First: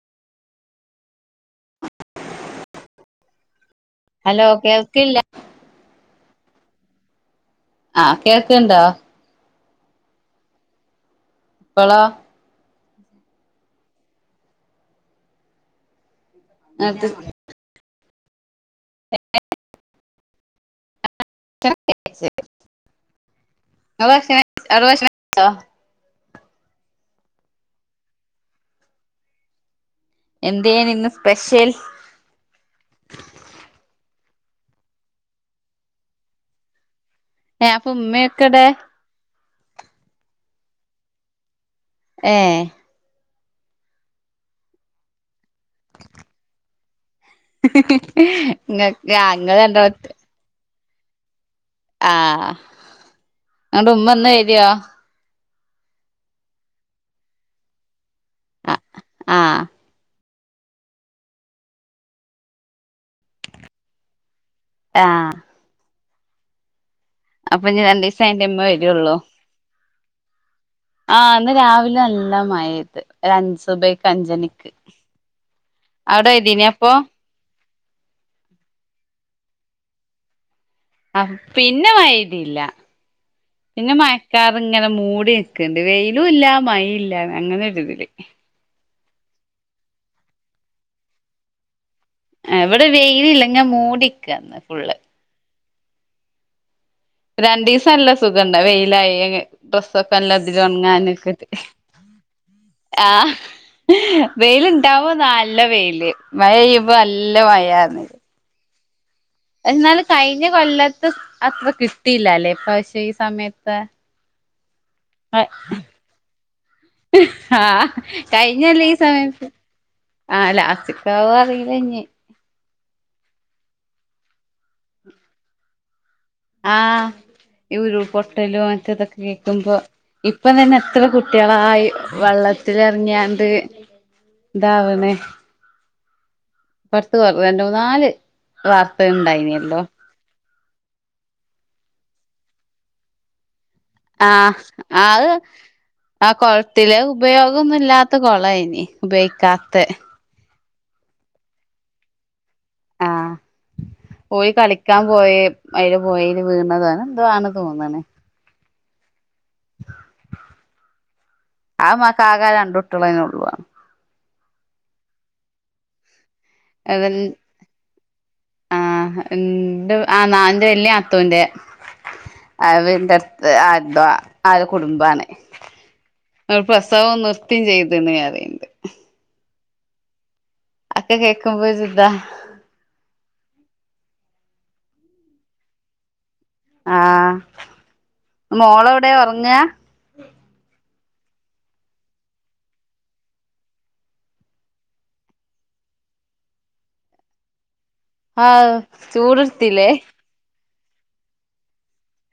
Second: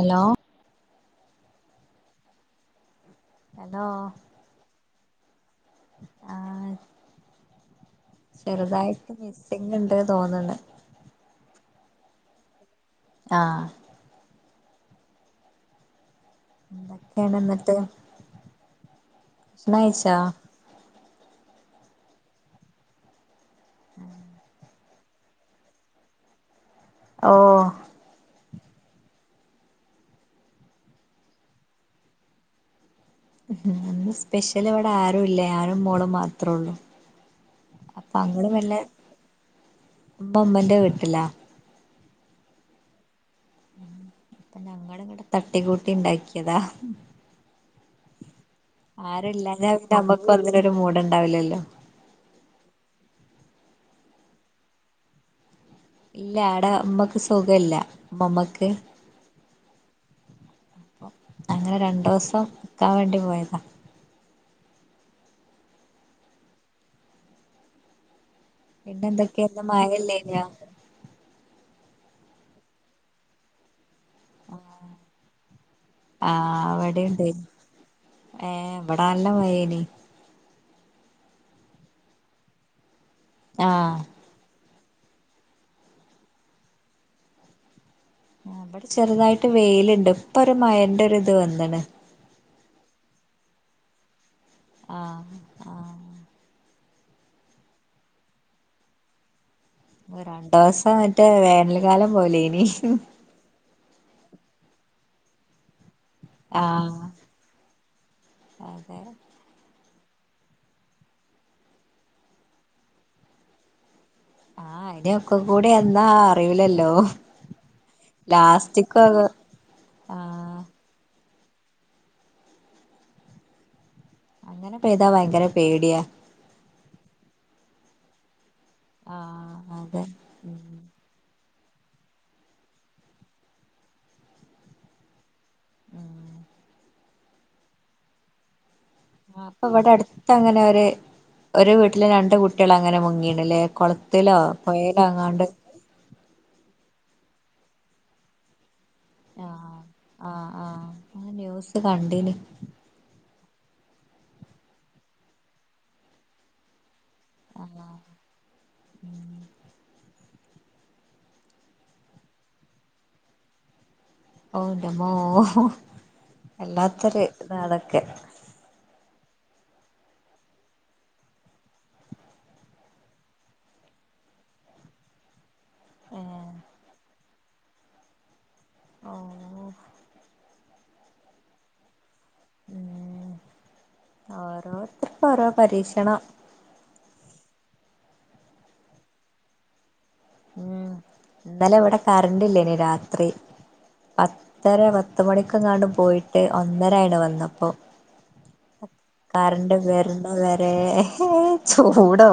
എലോ hello hello കേൾക്കില്ല ആ ആഹ് കേൾക്ക്ണ്ടോ ചെറുതായിട്ട് മിസ്സിങ് ഉണ്ട് തോന്നണ് പ്പളോ ആ ഇങ്ങള് ന്തൊക്കെണ് ന്നട്ട് ണ്ഴിചോ ഭക്ഷണക്കെഴിച്ച് ങ്ങൾ ഭക്ഷണ [unintelligible] ഭക്ഷണകെഴിചോ ഓ എന്തെന് ന്ന് സ്പെഷ്യൽ ഇന്ന് സ്പെഷ്യൽ വടെ ആരുല്ല ഞനും മോളും മാത്രേഒള്ളു ഏഹ് അപ്പൊ ഉമ്മയൊക്കെടെ അങ്ങൾ ബോ മ്മന്റെ വീട്ടിലാ ഏ പ്പഞങ്ങൾങ്ങട് തട്ടികൂട്ടി ണ്ടാക്കിയതാ ങ്ങ അങ്ങ രണ്ടളും ഒറ്റക് പ്പന്നിനും ഒരു മൂഡ് ണ്ടാവില്ലല്ലോ ആ ങ്ങട്ട് ഉമ്മ ഒന്ന് വരിയോ ഇല്ല അടെ മ്മക്ക് സുഖല്ല മ്മമ്മക്ക് ആഹ് അങ്ങനെ രണ്ടുസം ക്കാൻ വേണ്ടി പോയതാ ആഹ് അപ്പൊ ഞ്ഞ് രണ്ടിസം എയ്ന്ട്ടേ മ്മ വരൊഒള്ളൂ [unintelligible] മഴല്ലേനിയോ ആ ന്ന് രാവിലെ എല്ല മഴത് ഒര അഞ് സുബയ്ക്ക് കഞ്ചനിക്ക് അവിടെ പെയ്തിയേനൊ അപ്പൊ? ഏ ബടല്ല മഴയേനി ആ പിന്നെ മയേതിയില്ല പിന്നെ ആഹ് മയ കറിങ്ങനെ മൂടി നക്കണ്ട് വെയിലും ഇല്ല മൈ ഇല്ല അങ്ങനെൊരി ഇതില്. അവിടെ ചെറുതായിട്ട് വെയിലുണ്ട് ഇപ്പൊ ഒരു മയന്റെ ഒ ഇത് വന്നിന് ഇവിടെ വെയിലല്ല ഞാൻ മൂടിക്ക അന്ന് ഫുള്ള് ആഹ ആഹ രണ്ട ദിവസം അല്ല സുഖണ്ട വെയിലായിന് ഡ്രെസ്സൊക്കെ എല്ലതി രണ്ടോസം മറ്റേ ഉണങ്ങാനൊക്കട്ട വേനൽക്കാലം പോലേനി ആഹ വെൽണ്ടാവുബോ നല്ല വെയില് മഴ യ്യയ്യുമ്പോ ആഹ് നല്ല മഴന്ന് അതെ എന്നാലല് കഴിഞ്ഞ കൊല്ലാത്ത് അത്ര കിട്ടിയില്ല അല്ലേ പ പക്ഷെ ഈ സമയത്ത് ആഹ് ഇനി ഒക്കെ ആ കൂടി എന്നാ അറിയൂലല്ലോ ആഹ കഴിഞ്ഞല്ലേ ഈ ലാസ്റ്റ്ക്ക് സമയത്ത് ആഹ് ആ് ലാറ്റിക്കാവ് അറിയില്ലഞ്ഞേ അങ്ങനെ പെയ്താ ഭയങ്കര പേടിയാ ആഹ് ഈ ഒരുൾ പൊട്ടലും അങ്ങൻത്തെ ഇതൊക്കെ ആഹ് കേക്കുമ്പോ അതെ ഇപ്പൊ ഉം തന്നെ എത്ര കുട്ടികളായി ഈ വെള്ളത്തിലേർങ്യാണ്ട് ഇതാവ്ണേ ആഹ് പൊർത്തു കൊർ രണ്ട് മൂന്നാല് വാർത്തകണ്ട് ഇപ്പൊ ഇവിടെ അടുത്ത അങ്ങനെ ഒരു ഒരു വീട്ടില് രണ്ട് കുട്ടികൾ അങ്ങനെ മുങ്ങിയീണ്ലേ കൊള ആഹ് ആ ഹ് ആ കുളത്തിലെ ഉപയോഗൊന്നുല്ലാത്ത കൊള ഇനി ഉപയോയിക്കാത്ത ആഹ ആഹ് ന്യൂസ് കണ്ടീനി പോയി കളിക്കാൻ പോയി അയില് പോയേല് വീണതാ അങ്ങനെ എന്തോ ആണ് ആഹ് തോന്ന്ണ് ഉം ആ മ കാക രണ്ടുട്ടുള്ളന്നേ ഉള്ളു ഓ ന്റെമ്മോ അത് വല്ലാത്തൊരു ഇതാ ണൊക്കെ ആഹ് ഇ ന്റെ ആ നാ വല്യ നാത്തൂന്റെ അയിന്റെടുത്ത് ആന്ത ആ ഒരു കുടുംബാണ് ഏഹ് അവര് പ്രസവം നിർത്തിം ചെയ്ത്ണ് അറീണ്ട് ഓ അക്കേ കേൾക്കുമ്പോ ഒരു ദാ ഉം ഓരോത്തർക് ഓരോ പരീക്ഷണം ആഹ് മോളോടെ ഒർങ്ങ ഉം ഇന്നലെ വടെ കറണ്ട് ല്ലേ നി രാത്രി പത്തര പത്ത് മണിക്കെങ്ങാണ്ടും പോയിട്ട് ഒന്നര ആയിണ് വന്നപ്പോ ആഹ് കറണ്ട് ചൂടെടുത്തില്ലേ വരുന്ന വരെ ചൂടോ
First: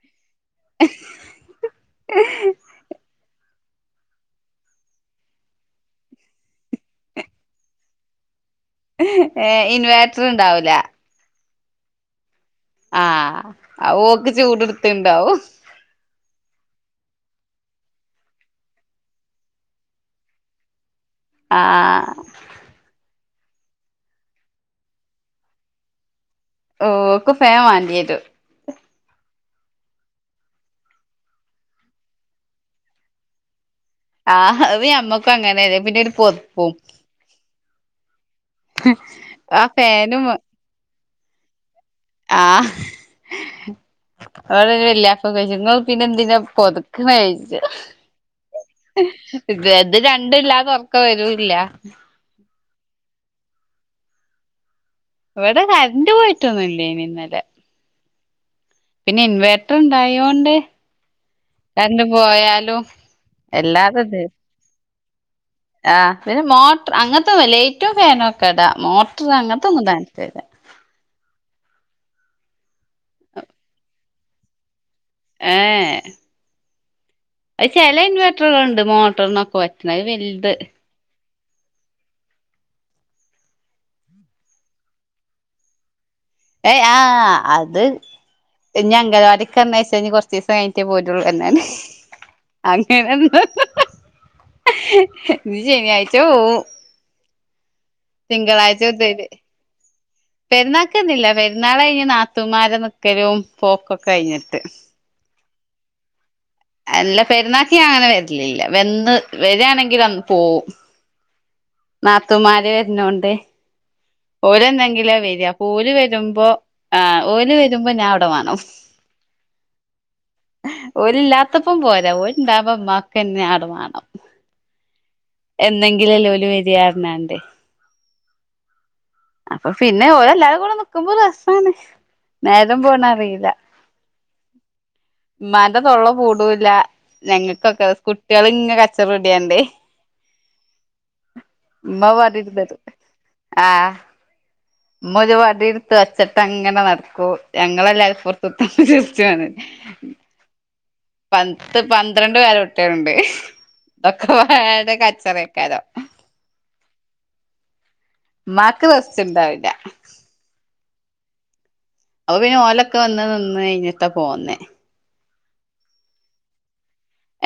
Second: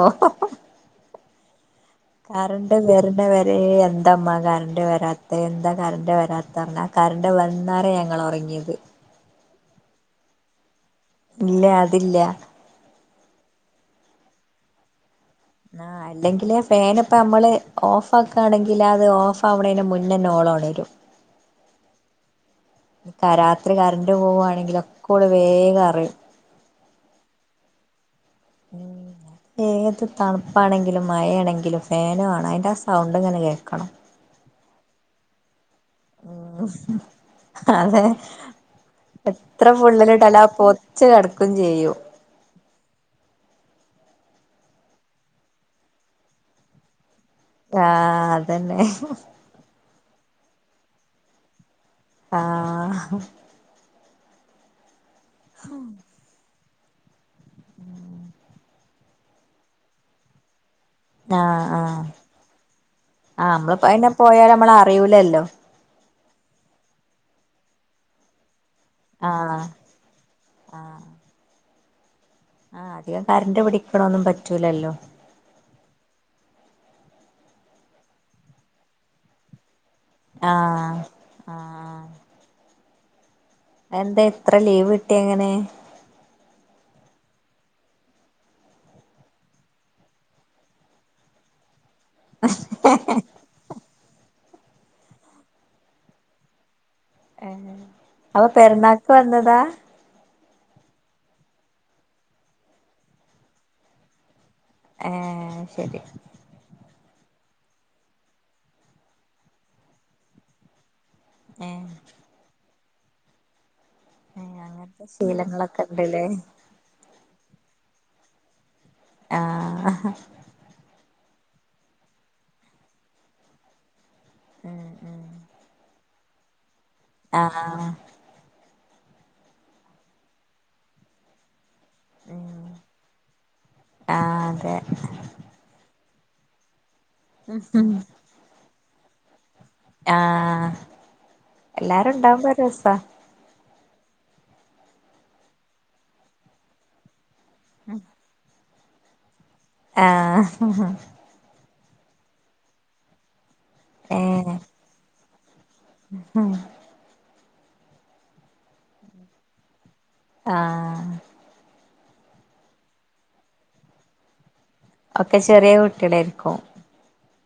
കറണ്ട് വരണ്ട വേ അതേ എന്താമ്മ കറണ്ട് വരാത്ത എന്താ കറണ്ട് വരാത്ത പറഞ്ഞാൽ കറണ്ട് വന്നാരേ ഞങ്ങള് ഉറങ്ങിയത് ഏ ഇൻവേർറ്റർ ഇണ്ടാവൂല ഇല്ല അതില്ല ആഹ് അഹ് ഓക്ക് ചൂട് ട്ത്ത്ണ്ടാവും ന്നാ അൽ അല്ലെങ്കിൽ ഫാന് ഇപ്പോം അമ്മള് ഓഫ് ആക്കുകയാണെങ്കിൽ അത് ഓഫ് ആവണേന് മുന്നന്നെ ഓള് ഒണരും ആ ഹ് രാത്രി കറണ്ട് പോവാണെങ്കില് ഒക്കെ ഓള് വേഗം അറിയും ഓ ക്ക് ഫേം വാണ്ടിരും ഉം ഏത് തണുപ്പാണെങ്കിലും മഴ യാണെങ്കിലും ഫേന് വേണം അതിന്റെ ആഹ്‌ സൗണ്ട് ഇങ്ങനെ കേൾക്കണം ആഹ് ഹ്‌ അത് അമ്മക്കും അങ്ങനെല്ലേ പിന്നെ ഒരു ഉം പൊത്പ്പും അതെ ആ എത്ര ഫാനും ഫുള്ളിലിട്ടാല് അഹ് പൊത്ച്ച് കിടക്കയും ചെയ്യൂ ആഹ്‌ ന്നോട് വെല്യാപ്പ ഒക്കെ ചോയ്ച്ചും ഇങ്ങള് പിന്നെ എന്തിനാ പൊതക്ക്ണെ ആഹ്‌ അതന്നെ ഇഹ്‌ ഇത് രണ്ട ഇല്ലാതെ ഉറക്ക വരൂല്ല ആഹ്‌ ഇവടെ കറണ്ട് പോയിട്ടൊന്നുംല്ലേ നി ഇന്നലെ പിന്നെ ഇൻവേർറ്റർ ഇണ്ടായോണ്ട് ആഹ് കര്ണ്ട് ആഹ് പോയാലും എല്ലാതുംദേ അമ്മള് അറിയൂലല്ലോ ആഹ്‌ പിന്നെ മോട്ടർ അങ്ങൻത്തൊന്ന് ലൈറ്റും ഫാനും ഒക്കെ ഇടാ മോട്ടർ അങ്ങൻത്തൊന്നും ഇടാൻപറ്റൂല ആഹ്‌ ആഹ്‌ അധികം കറന്റ് പിടിക്കണൊന്നും പറ്റൂലല്ലോ ഏഹ്‌ അത് ചില ഇൻവർട്ടറുകളുണ്ട് മോട്ടറിനൊക്കെ വ ആഹ്‌ ആഹ്‌ അതെന്തെ ഇത്ര ലീവ് കിട്ടിയ എങ്ങനെ ഏയ് ആഹ്‌ അത് ഇനി അംഗനവാടിക്ക് പറഞ്ഞ് കഴിഞ്ഞാൽ കുറച്ച് ദിവസം കഴിഞ്ഞിട്ടേ പോരൂള്ളൂ എന്നാണ് അങ്ങനെ ഒന്നും ഇനി ശനിയാഴ്ച പോകും ഏഹ് അപ്പൊ തിങ്കളാഴ്ച പെരുന്നാക്ക് മുതൽ വന്നതാ പെരുന്നാൾക്കന്നില്ല പെുന്നാൾ കഴിഞ്ഞ് നാത്തുമാരുടെ നിക്കലും പോക്കൊക്കെ കഴിഞ്ഞിട്ട് ഏഹ് അത് ശെരി അല്ല പെരുന്നാക്ക് ഞാൻ അങ്ങനെ വരിലില്ല വന്ന് വരിയാണെങ്കിൽ അന്ന് പോവും ഏഹ് നാത്തൂമാര് വരുന്നകൊണ്ട് ഏഹ് ഓര് അങ്ങനത്തെ എന്നെങ്കിലുവാ വരിക അപ്പൊ ശീലങ്ങളൊക്കെ ഓല് ഇണ്ട്ല്ലേ വരുമ്പോ ആഹ്‌ ഓല് വരുമ്പോ ഞാൻ അവിടെ വേണം ആഹ്‌ ഓരില്ലാത്തപ്പം പോരാം ഓര് ഉണ്ടാവുമ്പം ഉമ്മാക്ക് എന്നെ അവിടെ വേണം ഉം ഉം എന്നെങ്കിലും അല്ലേ ഓല് വരിക പറഞ്ഞാണ്ട് ആഹ്‌ ആഹ് അപ്പൊ പിന്നെ ഓരല്ലാവരും കൂടെ നിക്കുമ്പോ രസാണ് ഉം നേരം പോണ അറിയില്ല ആഹ് അതെ ഉമ്മാന്റെ തൊള്ള പൂടൂല്ല ഞങ്ങൾക്കൊക്കെ കുട്ടികൾ ഇങ്ങനെ കച്ചറ കൂടിയാണ്ട് ആഹ്‌ ഉമ്മ എല്ലാരും ഉണ്ടാവുമ്പോ ഒരു വടിടുത്തരും രസവാ ആഹ് ഉമ്മ ഒരു വടി എടുത്ത് വച്ചിട്ട് അങ്ങനെ നടക്കൂ ഞങ്ങളല്ല പുറത്തുട്ട ചരിച്ചുവാണ് ആഹ്‌ പത്ത് പന്ത്രണ്ട് പേരക്കുട്ടികളുണ്ട് ഇതൊക്കെ പാടെ കച്ചറേക്കാരം ഹം ഉമ്മാക്ക് റെസ്റ്റുണ്ടാവൂല ആഹ്‌ അപ്പ പിന്നെ ഓലൊക്കെ വന്ന് നിന്ന് കഴിഞ്ഞിട്ടാ പോന്നേ ഒക്കെ ചെറിയ കുട്ടികളാരിക്കും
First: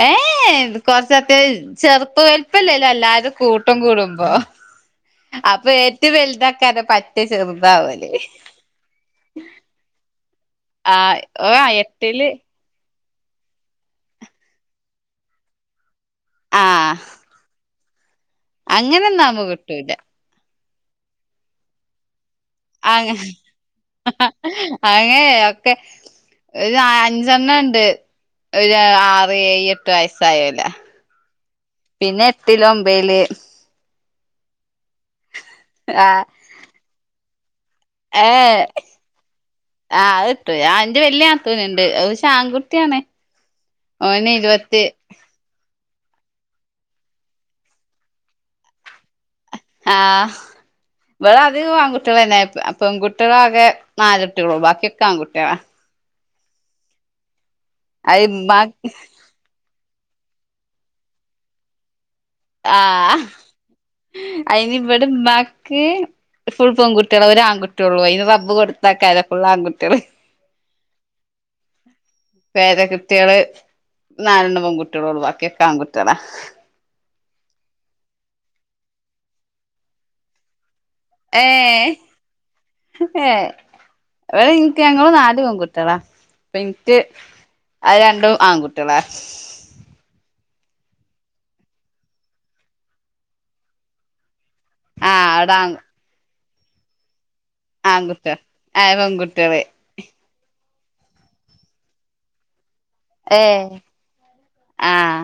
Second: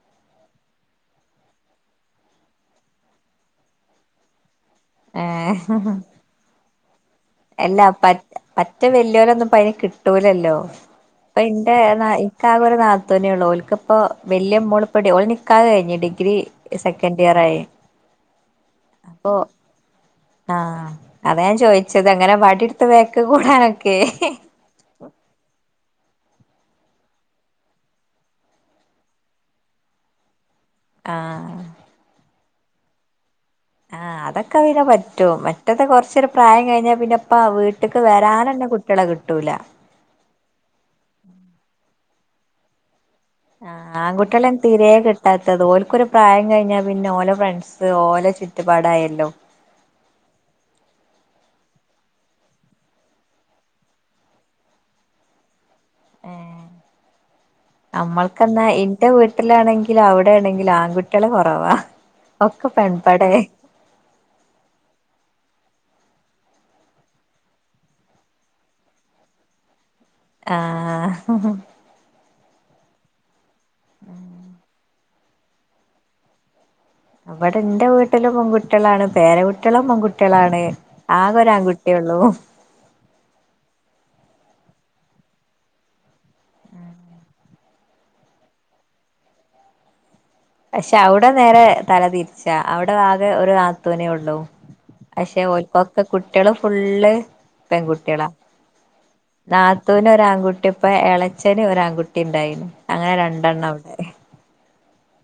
ഏ കൊറച്ചൊക്കേ ചെറുപ്പ വലുപ്പമില്ല എല്ലാരും കൂട്ടം കൂടുമ്പോ അപ്പൊ ഏറ്റവും വലുതാക്കാതെ പ അല്ല പ പറ്റ വല്ലിയൊരൊന്നും ഇപ്പൊ അയിന് കിട്ടൂലല്ലോ ആ ഇപ്പൊ ഓ ആ ഇന്റെ ആഹ് എട്ടില് എനിക്ക് ആകെ ഒരു നാ ത്തൂന്നേള്ളൂ ഓൽക്കിപ്പോ വലിയ മോള് പടി ഓളെ നിക്കാഹ് കഴിഞ്ഞ് ഡി ഗ്രി ആ സെക്കൻഡ് ഇയർ ആയി അങ്ങനെ അപ്പൊ ഒന്നാകുമ്പ കിട്ടൂല ആഹ് അതാ ഞാൻ ചോയിച്ചത് അങ്ങനെ വടി എടുത്ത് അങ്ങ ബാക്കി കൂടെ നടക്കുവേ അങ്ങനെ ഒക്കെ ഒരു അഞ്ചെണ്ണണ്ട് ഒരു ആറ് ഏയ് എട്ട് വയസ്സായോലാ ആഹ് പിന്നെ എട്ടില് ഒമ്പയില് ആഹ്‌ അതൊക്കെ പിന്നെ പറ്റും മറ്റേത് ആ കൊറച്ചൂടെ പ്രായം കഴിഞ്ഞാൽ പിന്നെ ഇപ്പൊ ആ വീട്ടിക്ക് വരാൻ തന്നെ കുട്ടികളെ കിട്ടൂല ആഹ് അ കിട്ടോ ആ എന്റെ വല്യ നാത്തൂനുണ്ട് അത് പക്ഷേ ആൺ കുട്ടിയാണ് ആഹ് ആൺ കുട്ടിയോളെ തീരെ ത്തത് ഓൽക്കൊരു പ്രായം കഴിഞ്ഞാ പിന്നെ ഓലെ ഫ്രണ്ട്സ് ഓലെ ചുറ്റുപാടായല്ലോ ആഹ് ഇവിടെ അധികും ആൺകളെന്നെ പെൺകുട്ടികളാകെ നാലുട്ടികളള്ളൂ ബാക്കിയൊക്കെ ആൺകുട്ടികളാ ഏഹ് അത് ഇമ്മാ നമ്മൾക്കന്നാ ഇന്റെ വി വീട്ടിലാണെങ്കിലും അവടെ ണെങ്കിലും ആൺകുട്ടികള് കുറവാ ആഹ് അയ്നിവടെ മ്മാക്ക് ഫുൾ പെൺുട്ടികള ഒരു ആൺകുട്ടിയള്ളൂ അതിന് റബ് കൊടുത്താക്കാരും ഫുള് ആൺകുട്ടികള് ആഹ് പേര കുട്ട്യാള് നാലെണ്ണ പെൺകുട്ടികളോള്ളൂ വാക്കിയൊക്കെ ആൺകുട്ടികളാ അവിടെ ഇന്റെ വീട്ടിലും പെൺകുട്ടികളാണ് പേരെ വീട്ടിലും പെൺകുട്ടികളാണ് ആകെ ഒരു ഏഹ് ആൺകുട്ടിയേ ഉള്ളൂ ഏഹ് ഇടെ ഇന്ക്ക് ഞങ്ങുള് നാല് പെൺകുട്ടളാ ഇപ്പൊ ഇന്ക്ക് അത് രണ്ടും ആൺകുട്ടികളാ പക്ഷെ അവടെ നേരെ തലതിരിച്ചാ അവിടെ ആകെ ഒരു നാത്തുനേ ഒള്ളൂ ആഹ് പക്ഷെ അവിടെ ആൺ ഒൽകൊക്കെ കുട്ടികള് ഫുള്ള് പെൺകുട്ടികള ആൺകുട്ടികള് ഏഹ് പെൺകുട്ടികള് ത തുന് ഒരു ആൺകുട്ടി ഇപ്പ എളച്ചന് ഒരാൺകുട്ടി ണ്ടായിന് അങ്ങനെ രണ്ടെണ്ണ ഏഹ് വ്ടെ ആഹ്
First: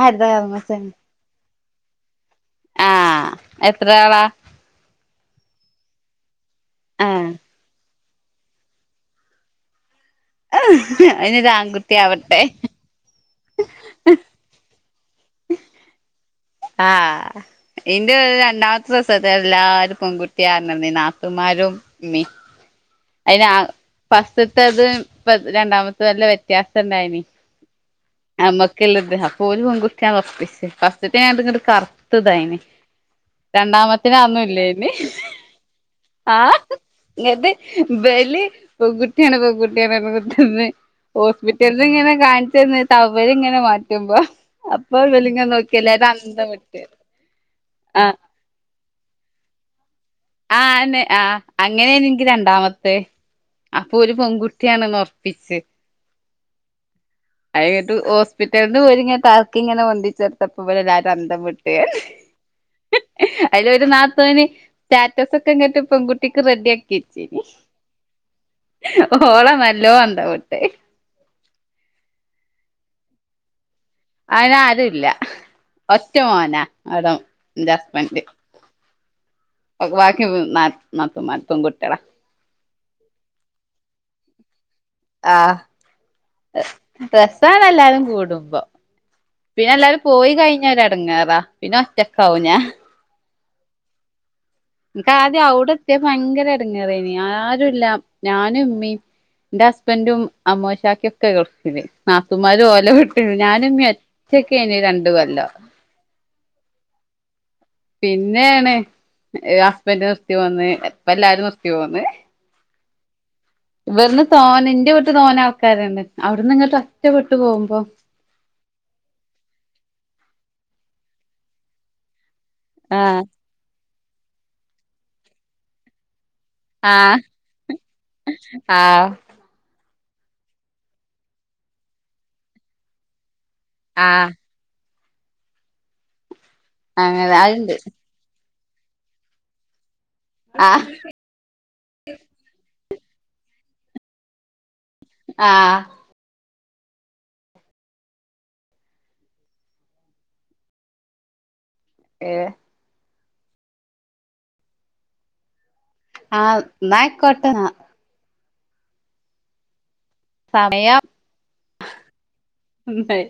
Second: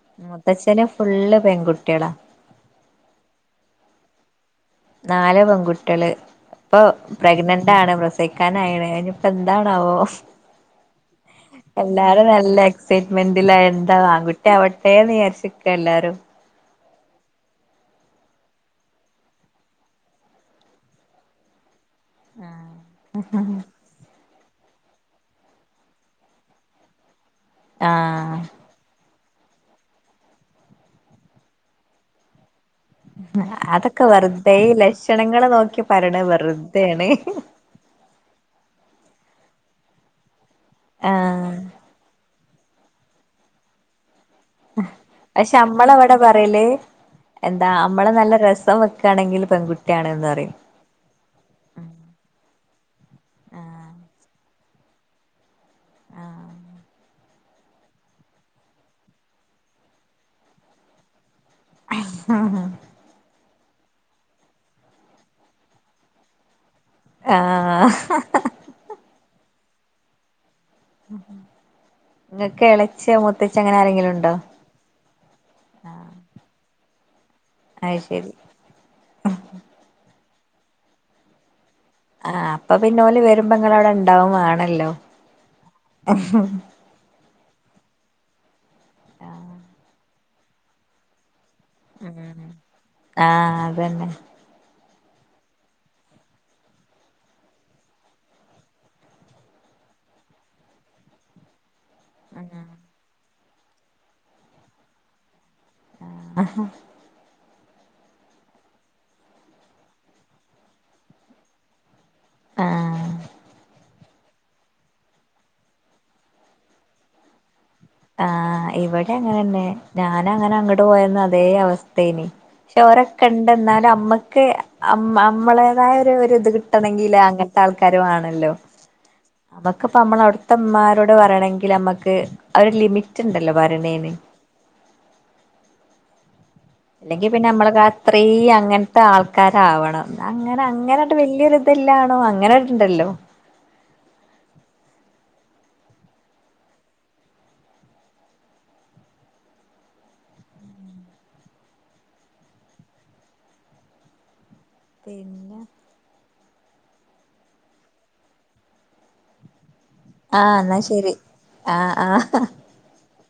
ആരുടെ മുത്തച്ഛന് ഫുള്ള് പെൺകുട്ടികളാ ആഹ് എത്ര ആളാ നാല് പെൺകുട്ടികള് ഇപ്പൊ ആഹ് പ്രഗ്നന്റാണ് പ്ര സവിക്കാനായിണ് ഇനിപ്പോ എന്താണാവോ അതിനൊരു ആൺകുട്ടി ആവട്ടെ എക്സൈറ്റ്മെന്റല്ല എന്താ ആൺകുട്ടി ആവട്ടെന്ന്ചാരിചിക്കാഎല്ലാരും ആഹ് ഇന്റെ രണ്ടാമത്തെ പ്രസവത്തിൽ എല്ലാരും പെൺകുട്ട്യാറഞ്ഞനിന്നു നാതുമാരും മ്മീം അതിന് അ ഫസ്റ്റ്ത്തത് രണ്ടാമത്തെത് നല്ല വ്യത്യാസംണ്ടായിന് ആഹ് നമ്മ ള്ളത് അപ്പോല് പെൺകുട്ടിയാന്ന് ഒറപ്പിച് ഫസ്റ്റ് ഞ ഇങ്ങ്ട്ട് കർത്ത്തായിന് അതൊക്കെ വെറുതെ ഈ ലക്ഷണങ്ങള് നോക്കി പറയണ വെറുതെണ് ബല് പെകുട്ടിയാണ് പെകുട്ടി ആണ് റഞ് കൊതിർന്നു ആഹ് ഹോസ്പിറ്റൽ ഇത്ങ്ങനെ കാണിച്ചന്ന് ട്ടവൽ ഇങ്ങനെ മാറ്റുമ്പോ അപ്പൊ ഇവലിങ്ങനെ പക്ഷെ നോക്കി നമ്മള എല്ലാരും ബടെ അന്തം പറയല് വിട്ട് എന്താ ആ നമ്മളെ നല്ല രസം വെ ക്കാണെങ്കിൽ പെകുട്ടിയാണ് നറയും ആഹ് അയനെ ആ അങ്ങനെ നിക്ക് രണ്ടാമത്തെ അപ്പൊ ആഹ് ഒര് പെൺകുട്ടിയാണ്ന്ന് ഉറപ്പിച്ച് ആഹ് അത്ഞ്ഞിട്ട് ഹോസ്പിറ്റൽന്ന് ങ്ങട്ട് ട്ടർക്കി ഇങ്ങനെ പൊന്തിച്ചോട്തപ്പോ ഇബൽ എല്ലാവരും അന്തം വിട്ട് അതില് ഒരു നാതൂന് സ്റ്റാറ്റസൊക്കെ ഇങ്ങിട്ട് പെൺകുട്ടിക്ക് റെഡി ആക്കിച്ചീന്. ആഹ് ഓളാ നല്ലോംഅന്തംവ്ട്ട്. ഇങ്ങക്ക് എളച്ച മുത്തച് അങ്ങനെ ആരെങ്കിലും ഉണ്ടോ? അയ്നാരൂല്ല ഒറ്റ മോനാഅവിടം. അയ്ശെരി. ഉം ബാക്കി ഉം നാലും നാതൂമാര് പെൺകുട്ട്യാളാ. ആഹ് അപ്പൊ പിന്നെ ഓല് വരുമ്പോങ്ങള വിടെ ഇണ്ടാവും വേണല്ലോ. ആഹ് രസ്സാണ് എല്ലാരും കൂടുമ്പോ ആഹ് പിന്നെ എല്ലാരും പോയി കഴിഞ്ഞ ഒരു എടങ്ങറാ ഉം ആഹ് അതന്നെ. ക്ക് ആദ്യം അവ്ടെ എതെപ്പൊ ഭയങ്കര എടങ്ങേറേര്ന്ന് ആരുംല്ല, ഞാനും ഉമ്മിം. ന്റെ ഹസ്ബൻറ്റും അമ്മോശാക്കിം ഒക്കെ ഗൾഫില്. നാത്തൂമാര് ഓലെവിട് ഞാനും ഇമ്മീമ ഒറ്റക്കെന് രണ്ട് കൊല്ലം. ആ ഹ്ഉം പിന്നേണ് ഹസ്ബൻഡ് നിർത്തി പോന്ന്, ഇപ്പ എല്ലാരും നിർത്തി പോന്ന്. ആഹ് ഇവിട്ന്ന് തോനെ ന്റെ വീട്ട് തോനെ ആൾക്കാര്ണ്ട് അവിടുന്ന്ങ്ങട്ട് ഒറ്റ പെട്ട് പോകുമ്പോ. ആഹാ, ഇവിടിം അങ്ങനെന്നെ ഞാന ങ്ങനെ അങ്ങട് പോയന്ന് അതേ അവസ്ഥേന്. ആഹ് പക്ഷോരൊക്കെ ഉണ്ടെന്നാലും അമ്മക്ക്അം അമ്മളേതായ ഒരു ഇത് കിട്ട ട്ടണെങ്കില് ആഹ് അങ്ങൻത്തെ ആൾക്കാര് വാണല്ലോ. ആഹ് നമ്മുക്കിപ്പ അമ്മള അവിട്ത്തമ്മാരോട് പറണെങ്കിൽ അമ്മക്ക് ഒര്ലിമിറ്റ്ണ്ടല്ലോ പറണേന്. ആഹ് അല്ലെങ്കി അങ്ങനെ പിന്നെ അത്ണ്ട് നമ്മൾക അത്രീം അങ്ങൻത്തെ ആൾക്കാരാവണം, അങ്ങനെ ആഹ് അങ്ങനാണ്ട് വല്യൊരു. ഇതല്ലാണോ അങ്ങനെണ്ടല്ലോ. ആഹ് ഏഹ് [inaudible] ആഹ് ന്നാഅയ്കോട്ടനാ. ആഹ് ന്നാ ശരി ആഹ് ആഹ്. ഉംഹെ